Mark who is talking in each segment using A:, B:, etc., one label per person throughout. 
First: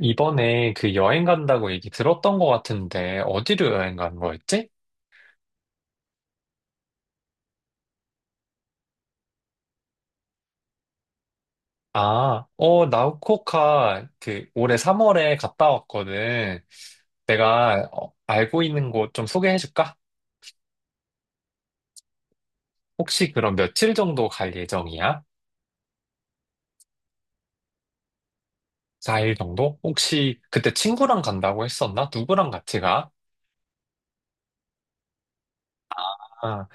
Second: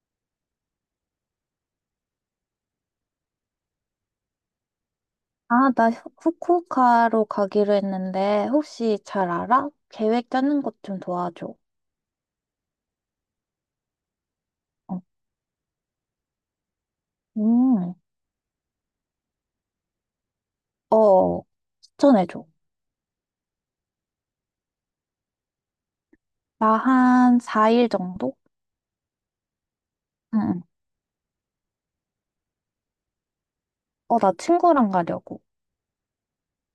A: 이번에 그 여행 간다고 얘기 들었던 것 같은데, 어디로 여행 간 거였지?
B: 아, 나 후쿠오카로 가기로 했는데, 혹시 잘 알아? 계획 짜는 것 좀 도와줘.
A: 아, 나우코카 그 올해
B: 어,
A: 3월에 갔다 왔거든. 내가
B: 음,
A: 알고 있는 곳 좀 소개해 줄까?
B: 어, 추천해줘.
A: 혹시 그럼 며칠 정도 갈 예정이야?
B: 나 한 4일 정도?
A: 4일 정도? 혹시
B: 응, 응,
A: 그때 친구랑 간다고 했었나? 누구랑 같이 가?
B: 어, 나 친구랑 가려고.
A: 아,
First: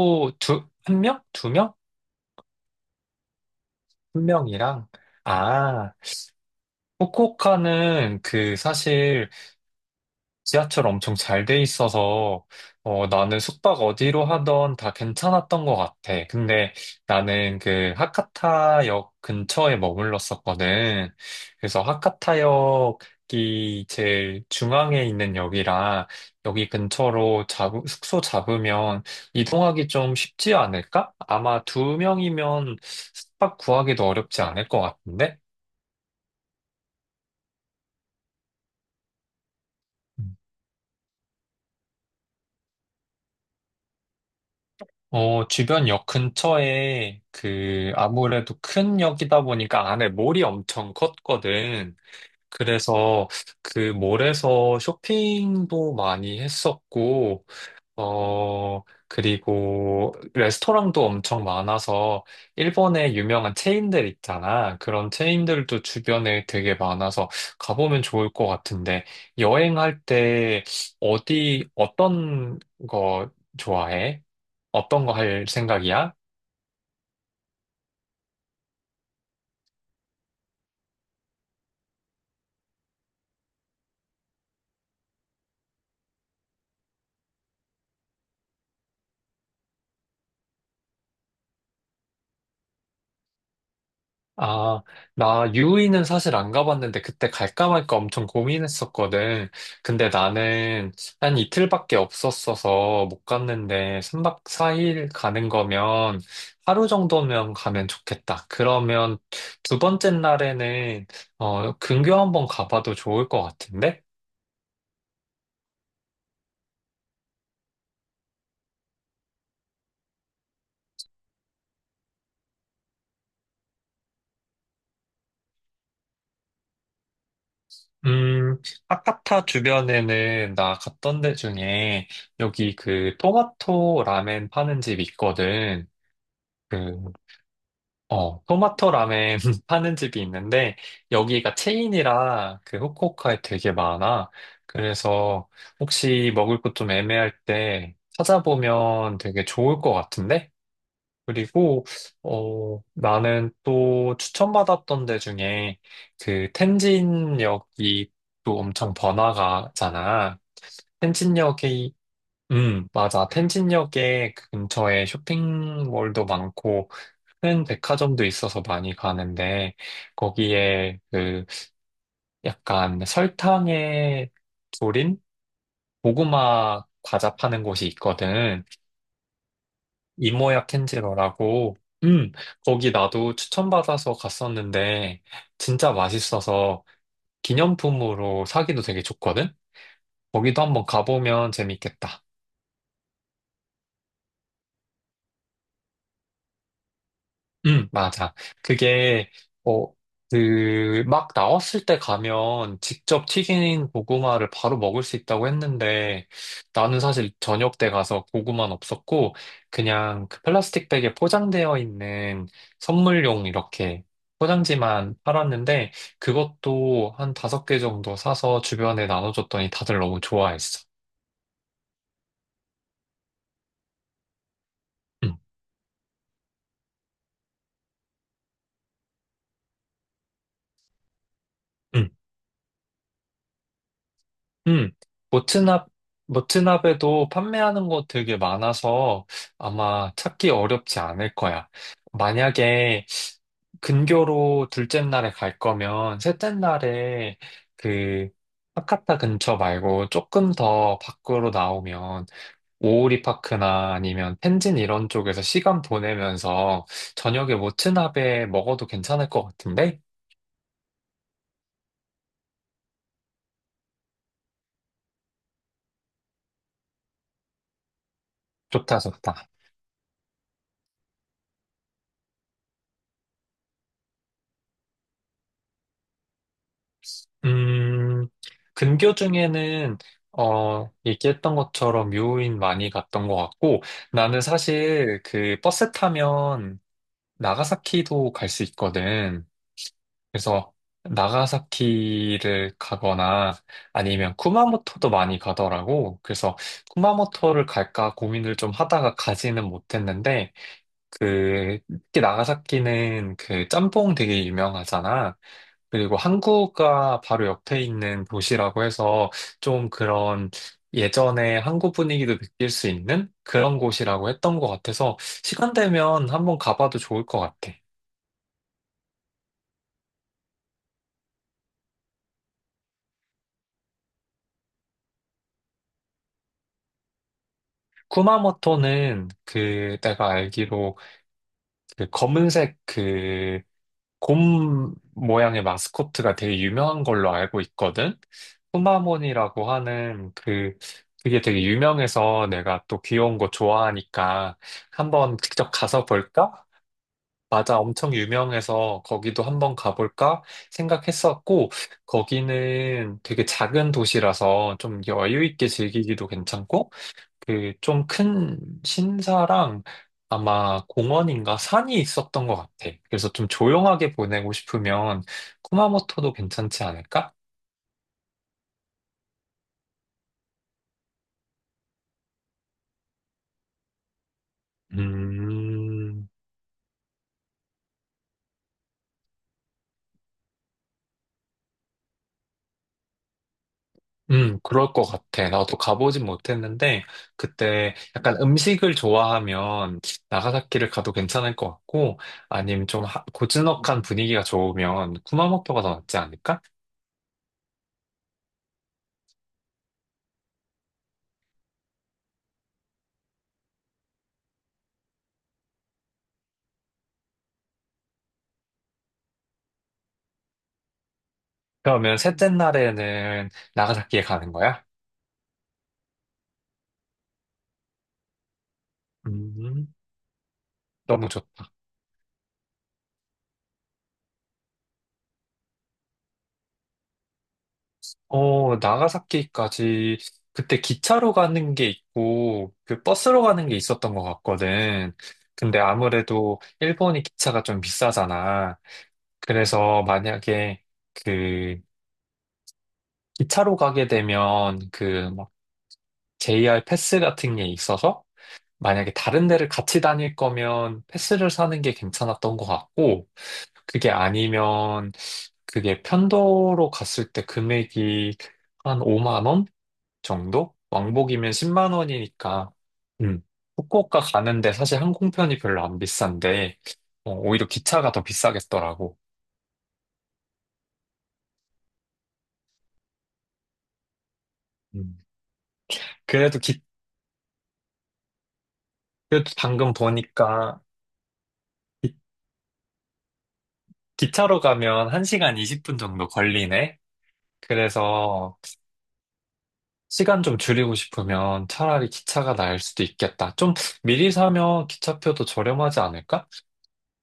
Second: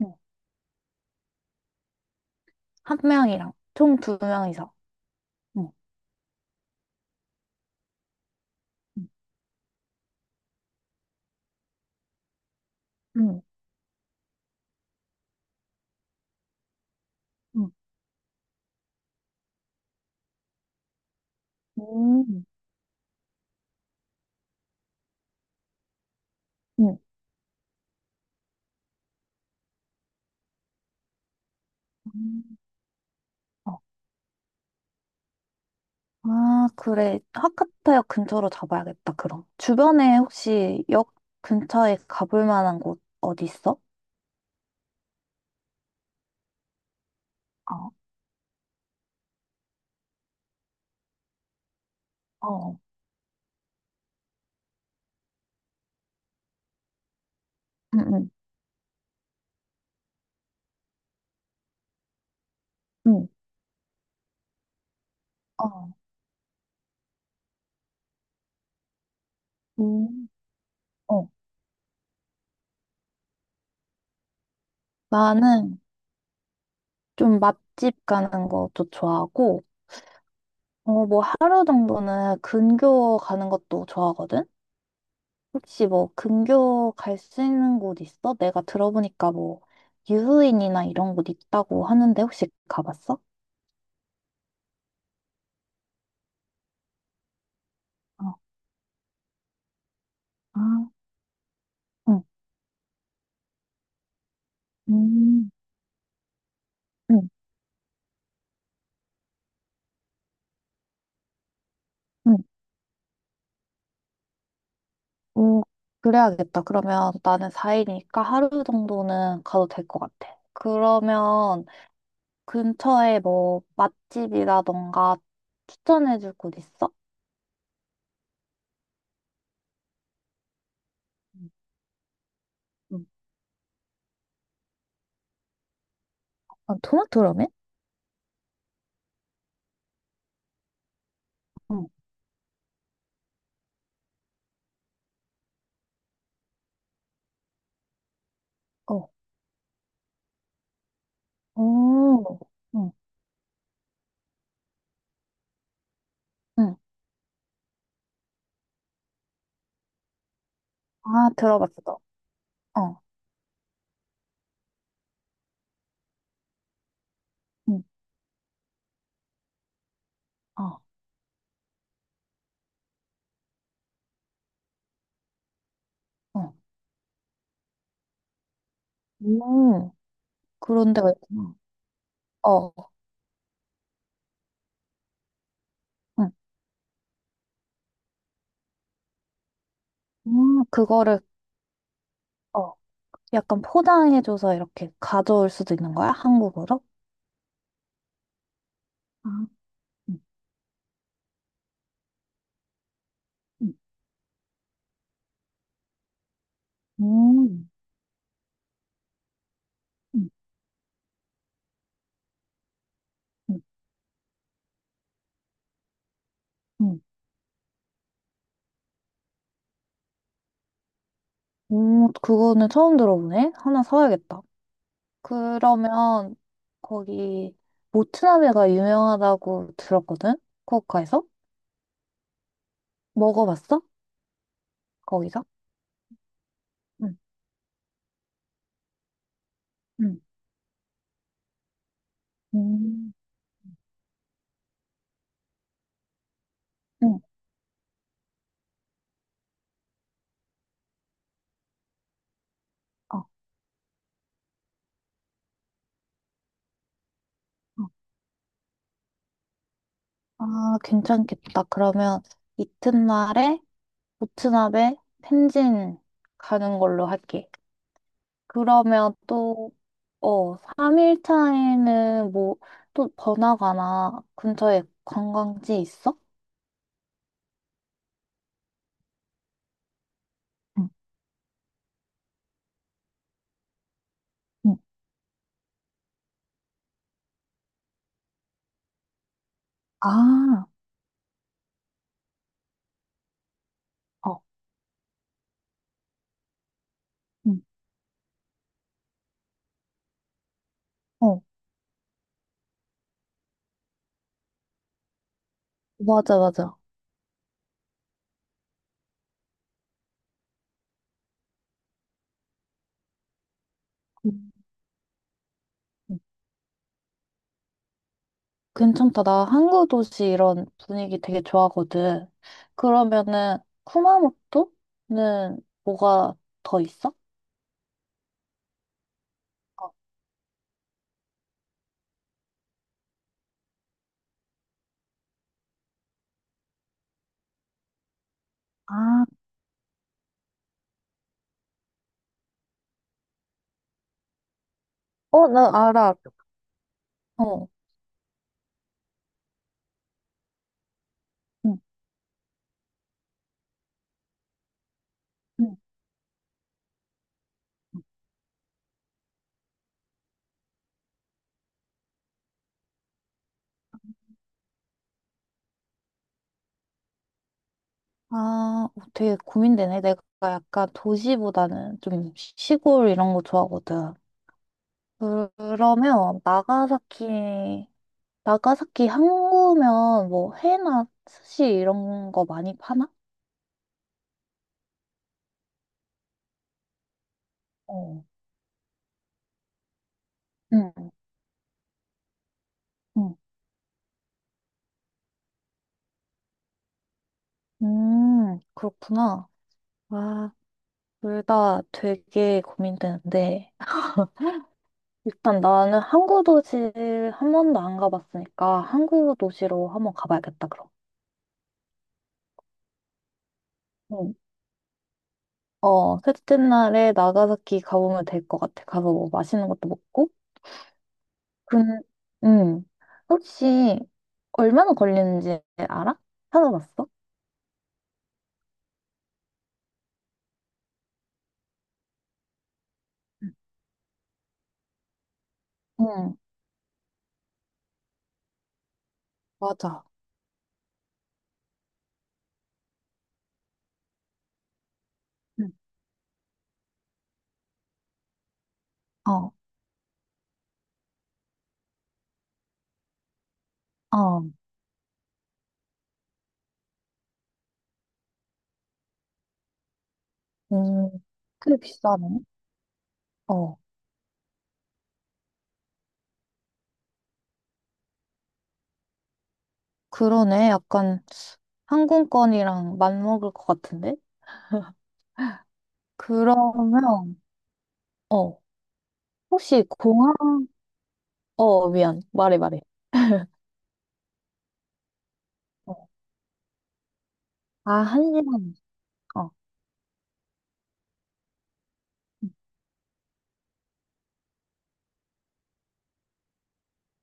B: 응,
A: 두, 한 명? 두 명?
B: 한 명이랑. 총 두
A: 한
B: 명이서.
A: 명이랑?
B: 응,
A: 아, 후쿠오카는 그
B: 응,
A: 사실 지하철 엄청 잘 돼 있어서 나는
B: 응.
A: 숙박 어디로 하던 다 괜찮았던 것 같아. 근데 나는
B: 응,
A: 그 하카타역 근처에 머물렀었거든. 그래서
B: 음,
A: 하카타역이 제일 중앙에 있는 역이라 여기
B: 응.
A: 근처로 숙소 잡으면 이동하기 좀 쉽지 않을까? 아마 두
B: 음.
A: 명이면 숙박
B: 어,
A: 구하기도 어렵지 않을 것 같은데?
B: 아, 그래. 하카타역 근처로 잡아야겠다, 그럼. 주변에 혹시 역 근처에 가볼 만한 곳 어디 있어?
A: 어, 주변 역 근처에
B: 어,
A: 그 아무래도 큰 역이다 보니까 안에 몰이 엄청 컸거든.
B: 어.
A: 그래서 그 몰에서 쇼핑도 많이 했었고,
B: 응, 응.
A: 어, 그리고 레스토랑도 엄청 많아서 일본에
B: 응.
A: 유명한 체인들 있잖아. 그런 체인들도
B: 어,
A: 주변에 되게 많아서 가보면 좋을 것 같은데 여행할
B: 음.
A: 때
B: 어,
A: 어떤 거 좋아해? 어떤 거 할
B: 나는
A: 생각이야?
B: 좀 맛집 가는 것도 좋아하고, 어, 뭐 하루 정도는 근교 가는 것도 좋아하거든? 혹시 뭐 근교 갈 수 있는 곳 있어? 내가 들어보니까 뭐 유후인이나 이런 곳 있다고 하는데 혹시 가봤어?
A: 아, 나 유이는 사실 안 가봤는데 그때 갈까 말까 엄청
B: 어,
A: 고민했었거든. 근데
B: 아,
A: 나는 한 이틀밖에
B: 응,
A: 없었어서 못 갔는데 3박 4일 가는
B: 음,
A: 거면 하루
B: 응,
A: 정도면 가면 좋겠다. 그러면 두 번째 날에는 어, 근교
B: 응.
A: 한번 가봐도 좋을 것 같은데?
B: 오, 그래야겠다. 그러면 나는 4일이니까 하루 정도는 가도 될 것 같아. 그러면 근처에 뭐 맛집이라던가 추천해줄 곳 있어?
A: 음, 아카타 주변에는 나 갔던 데
B: 음.
A: 중에 여기
B: 음.
A: 그 토마토 라멘 파는 집 있거든.
B: 아,
A: 그
B: 토마토 라멘?
A: 어, 토마토 라멘 파는 집이 있는데, 여기가
B: 응,
A: 체인이라 그 후쿠오카에 되게 많아. 그래서 혹시 먹을 것 좀 애매할 때
B: 어.
A: 찾아보면 되게 좋을 것 같은데? 그리고,
B: 오.
A: 어,
B: 응,
A: 나는 또 추천받았던 데 중에 그
B: 응.
A: 텐진역이 또 엄청 번화가잖아.
B: 아,
A: 텐진역에,
B: 들어봤어. 어,
A: 맞아. 텐진역에 그 근처에 쇼핑몰도 많고, 큰
B: 응,
A: 백화점도 있어서 많이 가는데
B: 어,
A: 거기에 그 약간 설탕에 졸인
B: 어.
A: 고구마 과자 파는 곳이 있거든.
B: 음.
A: 이모야
B: 그런데, 나,
A: 캔지로라고. 음,
B: 어,
A: 거기 나도 추천받아서 갔었는데 진짜
B: 응.
A: 맛있어서 기념품으로 사기도 되게 좋거든. 거기도 한번
B: 그거를
A: 가보면 재밌겠다.
B: 어. 약간 포장해줘서 이렇게 가져올 수도 있는 거야? 한국으로?
A: 응, 맞아. 그게,
B: 아.
A: 어,
B: 응,
A: 그, 막 나왔을 때 가면 직접
B: 응.
A: 튀긴 고구마를 바로 먹을 수 있다고 했는데, 나는 사실
B: 음.
A: 저녁 때 가서 고구마는 없었고, 그냥
B: 응,
A: 그 플라스틱 백에 포장되어 있는 선물용
B: 응.
A: 이렇게 포장지만 팔았는데,
B: 응.
A: 그것도 한 다섯 개 정도 사서 주변에 나눠줬더니 다들 너무 좋아했어.
B: 오, 그거는 처음 들어보네? 하나 사야겠다.
A: 응,
B: 그러면 거기 모츠나베가 유명하다고 들었거든? 후쿠오카에서?
A: 응.
B: 먹어봤어?
A: 음,
B: 거기서?
A: 모트납,
B: 응,
A: 모트납에도 판매하는 곳 되게 많아서 아마
B: 응,
A: 찾기 어렵지 않을 거야. 만약에
B: 음,
A: 근교로 둘째 날에 갈 거면 셋째
B: 응,
A: 날에 그 하카타 근처 말고 조금 더 밖으로 나오면 오오리
B: 어,
A: 파크나 아니면 텐진 이런 쪽에서 시간 보내면서 저녁에
B: 어.
A: 모트납에 먹어도 괜찮을 것 같은데?
B: 아, 괜찮겠다. 그러면 이튿날에 모츠나베 펜진 가는 걸로 할게.
A: 좋다,
B: 그러면
A: 좋다.
B: 또, 어, 3일 차에는 뭐, 또 번화가나 근처에 관광지 있어?
A: 음, 근교 중에는,
B: 응,
A: 어, 얘기했던 것처럼 묘인 많이 갔던 것 같고, 나는
B: 응.
A: 사실 그 버스 타면 나가사키도 갈 수 있거든.
B: 아,
A: 그래서 나가사키를 가거나 아니면
B: 어,
A: 쿠마모토도 많이 가더라고. 그래서
B: 응
A: 쿠마모토를 갈까 고민을 좀 하다가 가지는 못했는데,
B: 어,
A: 그, 특히 나가사키는 그 짬뽕 되게 유명하잖아. 그리고
B: 맞아, 맞아.
A: 한국과 바로 옆에 있는 도시라고 해서 좀 그런 예전에 한국 분위기도 느낄 수 있는 그런 곳이라고 했던 것 같아서 시간 되면 한번 가봐도 좋을 것 같아.
B: 괜찮다. 나 항구 도시 이런 분위기 되게 좋아하거든. 그러면은 쿠마모토는 뭐가 더 있어?
A: 쿠마모토는 그 내가 알기로 그 검은색 그 곰 모양의 마스코트가 되게 유명한 걸로 알고 있거든.
B: 아,
A: 푸마몬이라고 하는 그, 그게 되게 유명해서 내가 또 귀여운 거 좋아하니까 한번
B: 어, 나
A: 직접 가서
B: 알아.
A: 볼까?
B: 어.
A: 맞아, 엄청 유명해서 거기도 한번 가볼까 생각했었고,
B: 응,
A: 거기는 되게 작은 도시라서 좀 여유 있게
B: 응.
A: 즐기기도 괜찮고, 그 좀 큰 신사랑 아마 공원인가 산이 있었던 것 같아. 그래서 좀 조용하게 보내고 싶으면 쿠마모토도 괜찮지 않을까?
B: 아, 어, 되게 고민되네. 내가 약간 도시보다는 좀 시골 이런 거 좋아하거든.
A: 음,
B: 그러면 나가사키, 나가사키 항구면 뭐 회나 스시 이런 거 많이 파나?
A: 그럴 것 같아. 나도 가보진 못했는데 그때
B: 어,
A: 약간 음식을 좋아하면 나가사키를
B: 응.
A: 가도 괜찮을 것 같고 아니면 좀
B: 응.
A: 고즈넉한 분위기가 좋으면 쿠마모토가 더 낫지 않을까?
B: 그렇구나. 와, 둘 다 되게 고민되는데, 일단 나는 항구 도시 한 번도 안 가봤으니까 항구 도시로 한번 가봐야겠다, 그럼.
A: 그러면 셋째 날에는 나가사키에
B: 응.
A: 가는 거야?
B: 어, 셋째 날에 나가사키 가보면 될 것 같아. 가서 뭐 맛있는
A: 음,
B: 것도 먹고.
A: 너무 좋다.
B: 근, 음, 혹시 얼마나 걸리는지 알아? 찾아봤어?
A: 어, 나가사키까지 그때 기차로 가는 게 있고 그 버스로
B: 응,
A: 가는 게 있었던 것 같거든. 근데
B: 응,
A: 아무래도 일본이 기차가 좀 비싸잖아. 그래서
B: 맞아.
A: 만약에 그 기차로 가게 되면 그막
B: 응.
A: JR 패스 같은 게 있어서 만약에 다른
B: 어,
A: 데를 같이 다닐 거면 패스를 사는 게 괜찮았던 것 같고 그게
B: 어,
A: 아니면 그게 편도로 갔을 때 금액이 한 5만 원? 정도?
B: 음,
A: 왕복이면
B: 꽤
A: 10만
B: 비싸네.
A: 원이니까, 음,
B: 어,
A: 후쿠오카 가는데 사실 항공편이 별로 안 비싼데, 어, 오히려 기차가 더 비싸겠더라고.
B: 그러네. 약간 항공권이랑 맞먹을 것 같은데?
A: 음. 그래도 기,
B: 그러면, 어,
A: 그래도
B: 혹시
A: 방금
B: 공항,
A: 보니까
B: 어, 미안. 말해, 말해.
A: 차로 가면 1시간 20분
B: 어.
A: 정도 걸리네?
B: 아, 한
A: 그래서
B: 시간. 어.
A: 시간 좀 줄이고 싶으면 차라리 기차가 나을 수도 있겠다. 좀 미리 사면 기차표도 저렴하지 않을까?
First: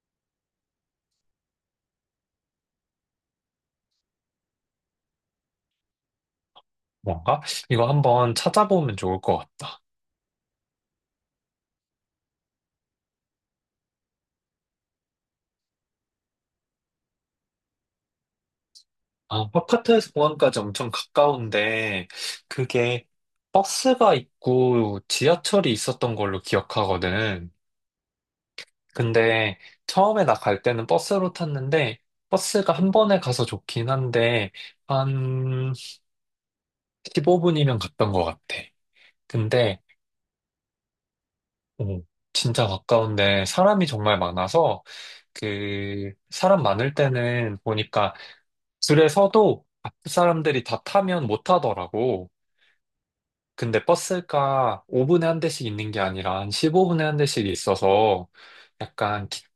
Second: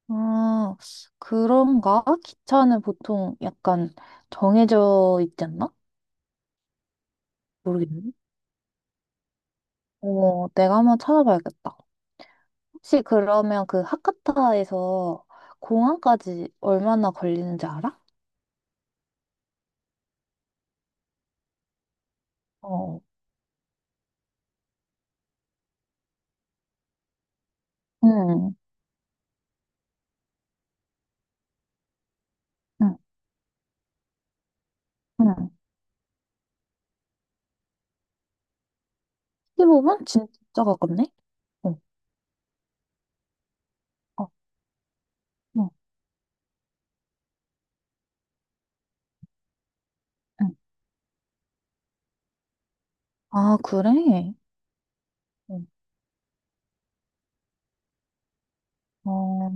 B: 아, 그런가? 기차는 보통 약간 정해져 있지 않나?
A: 뭔가? 이거
B: 모르겠네.
A: 한번 찾아보면 좋을 것 같다.
B: 어, 내가 한번 찾아봐야겠다. 혹시 그러면 그 하카타에서 공항까지 얼마나 걸리는지 알아?
A: 아, 파파트에서 공항까지 엄청 가까운데,
B: 어,
A: 그게 버스가 있고 지하철이 있었던 걸로 기억하거든.
B: 응,
A: 근데 처음에 나 갈 때는 버스로 탔는데, 버스가 한
B: 응,
A: 번에 가서 좋긴 한데,
B: 응.
A: 한 15분이면 갔던 것 같아. 근데,
B: 15분? 진짜 가깝네? 어,
A: 오, 진짜 가까운데 사람이 정말
B: 어,
A: 많아서,
B: 응,
A: 그, 사람 많을 때는 보니까 줄에 서도 앞
B: 응,
A: 사람들이 다 타면 못 타더라고.
B: 아,
A: 근데
B: 그래?
A: 버스가 5분에 한
B: 응.
A: 대씩 있는 게 아니라 한 15분에 한 대씩 있어서 약간
B: 어,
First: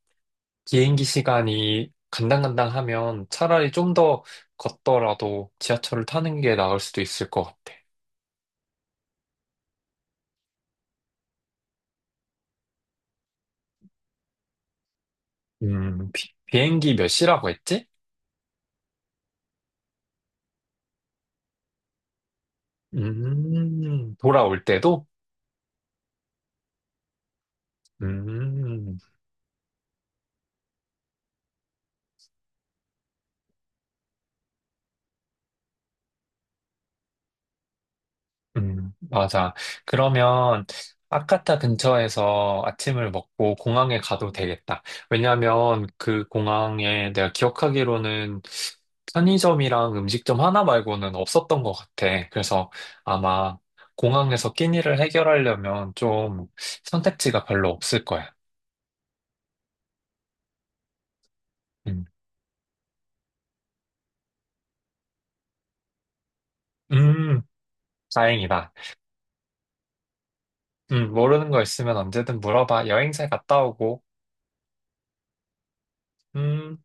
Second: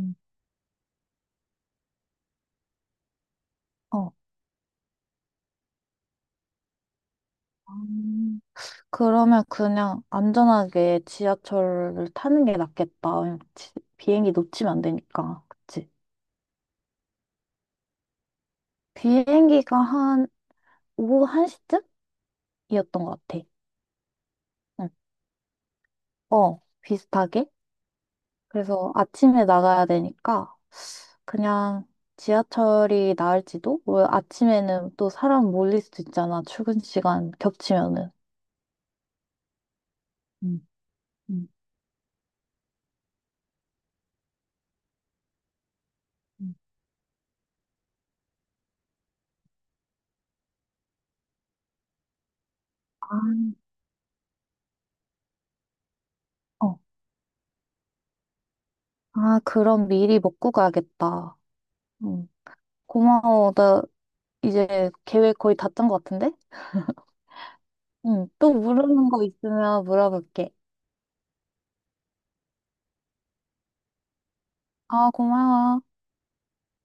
A: 행기 시간이 간당간당하면 차라리 좀
B: 어.
A: 더 걷더라도 지하철을 타는 게 나을 수도 있을 것 같아.
B: 음. 그러면 그냥 안전하게 지하철을 타는 게 낫겠다. 왜냐면 비행기 놓치면 안 되니까. 그치?
A: 비행기 몇 시라고 했지?
B: 비행기가 한 오후 1시쯤이었던 것 같아.
A: 돌아올
B: 응.
A: 때도?
B: 어, 비슷하게. 그래서
A: 음.
B: 아침에 나가야 되니까 그냥 지하철이 나을지도? 왜 아침에는 또 사람 몰릴 수도 있잖아. 출근 시간 겹치면은.
A: 맞아. 그러면
B: 음, 음,
A: 아카타 근처에서 아침을 먹고 공항에 가도 되겠다. 왜냐면 그
B: 음.
A: 공항에 내가 기억하기로는 편의점이랑 음식점 하나 말고는 없었던 것 같아. 그래서
B: 아,
A: 아마 공항에서 끼니를 해결하려면 좀
B: 어.
A: 선택지가 별로 없을 거야.
B: 아, 그럼 미리 먹고 가야겠다.
A: 음,
B: 응. 고마워. 이제 계획 거의 다짠 것 같은데?
A: 음,
B: 응. 또
A: 다행이다.
B: 모르는 거 있으면 물어볼게.
A: 모르는 거 있으면 언제든 물어봐. 여행 잘 갔다 오고.
B: 아, 고마워.
A: 음.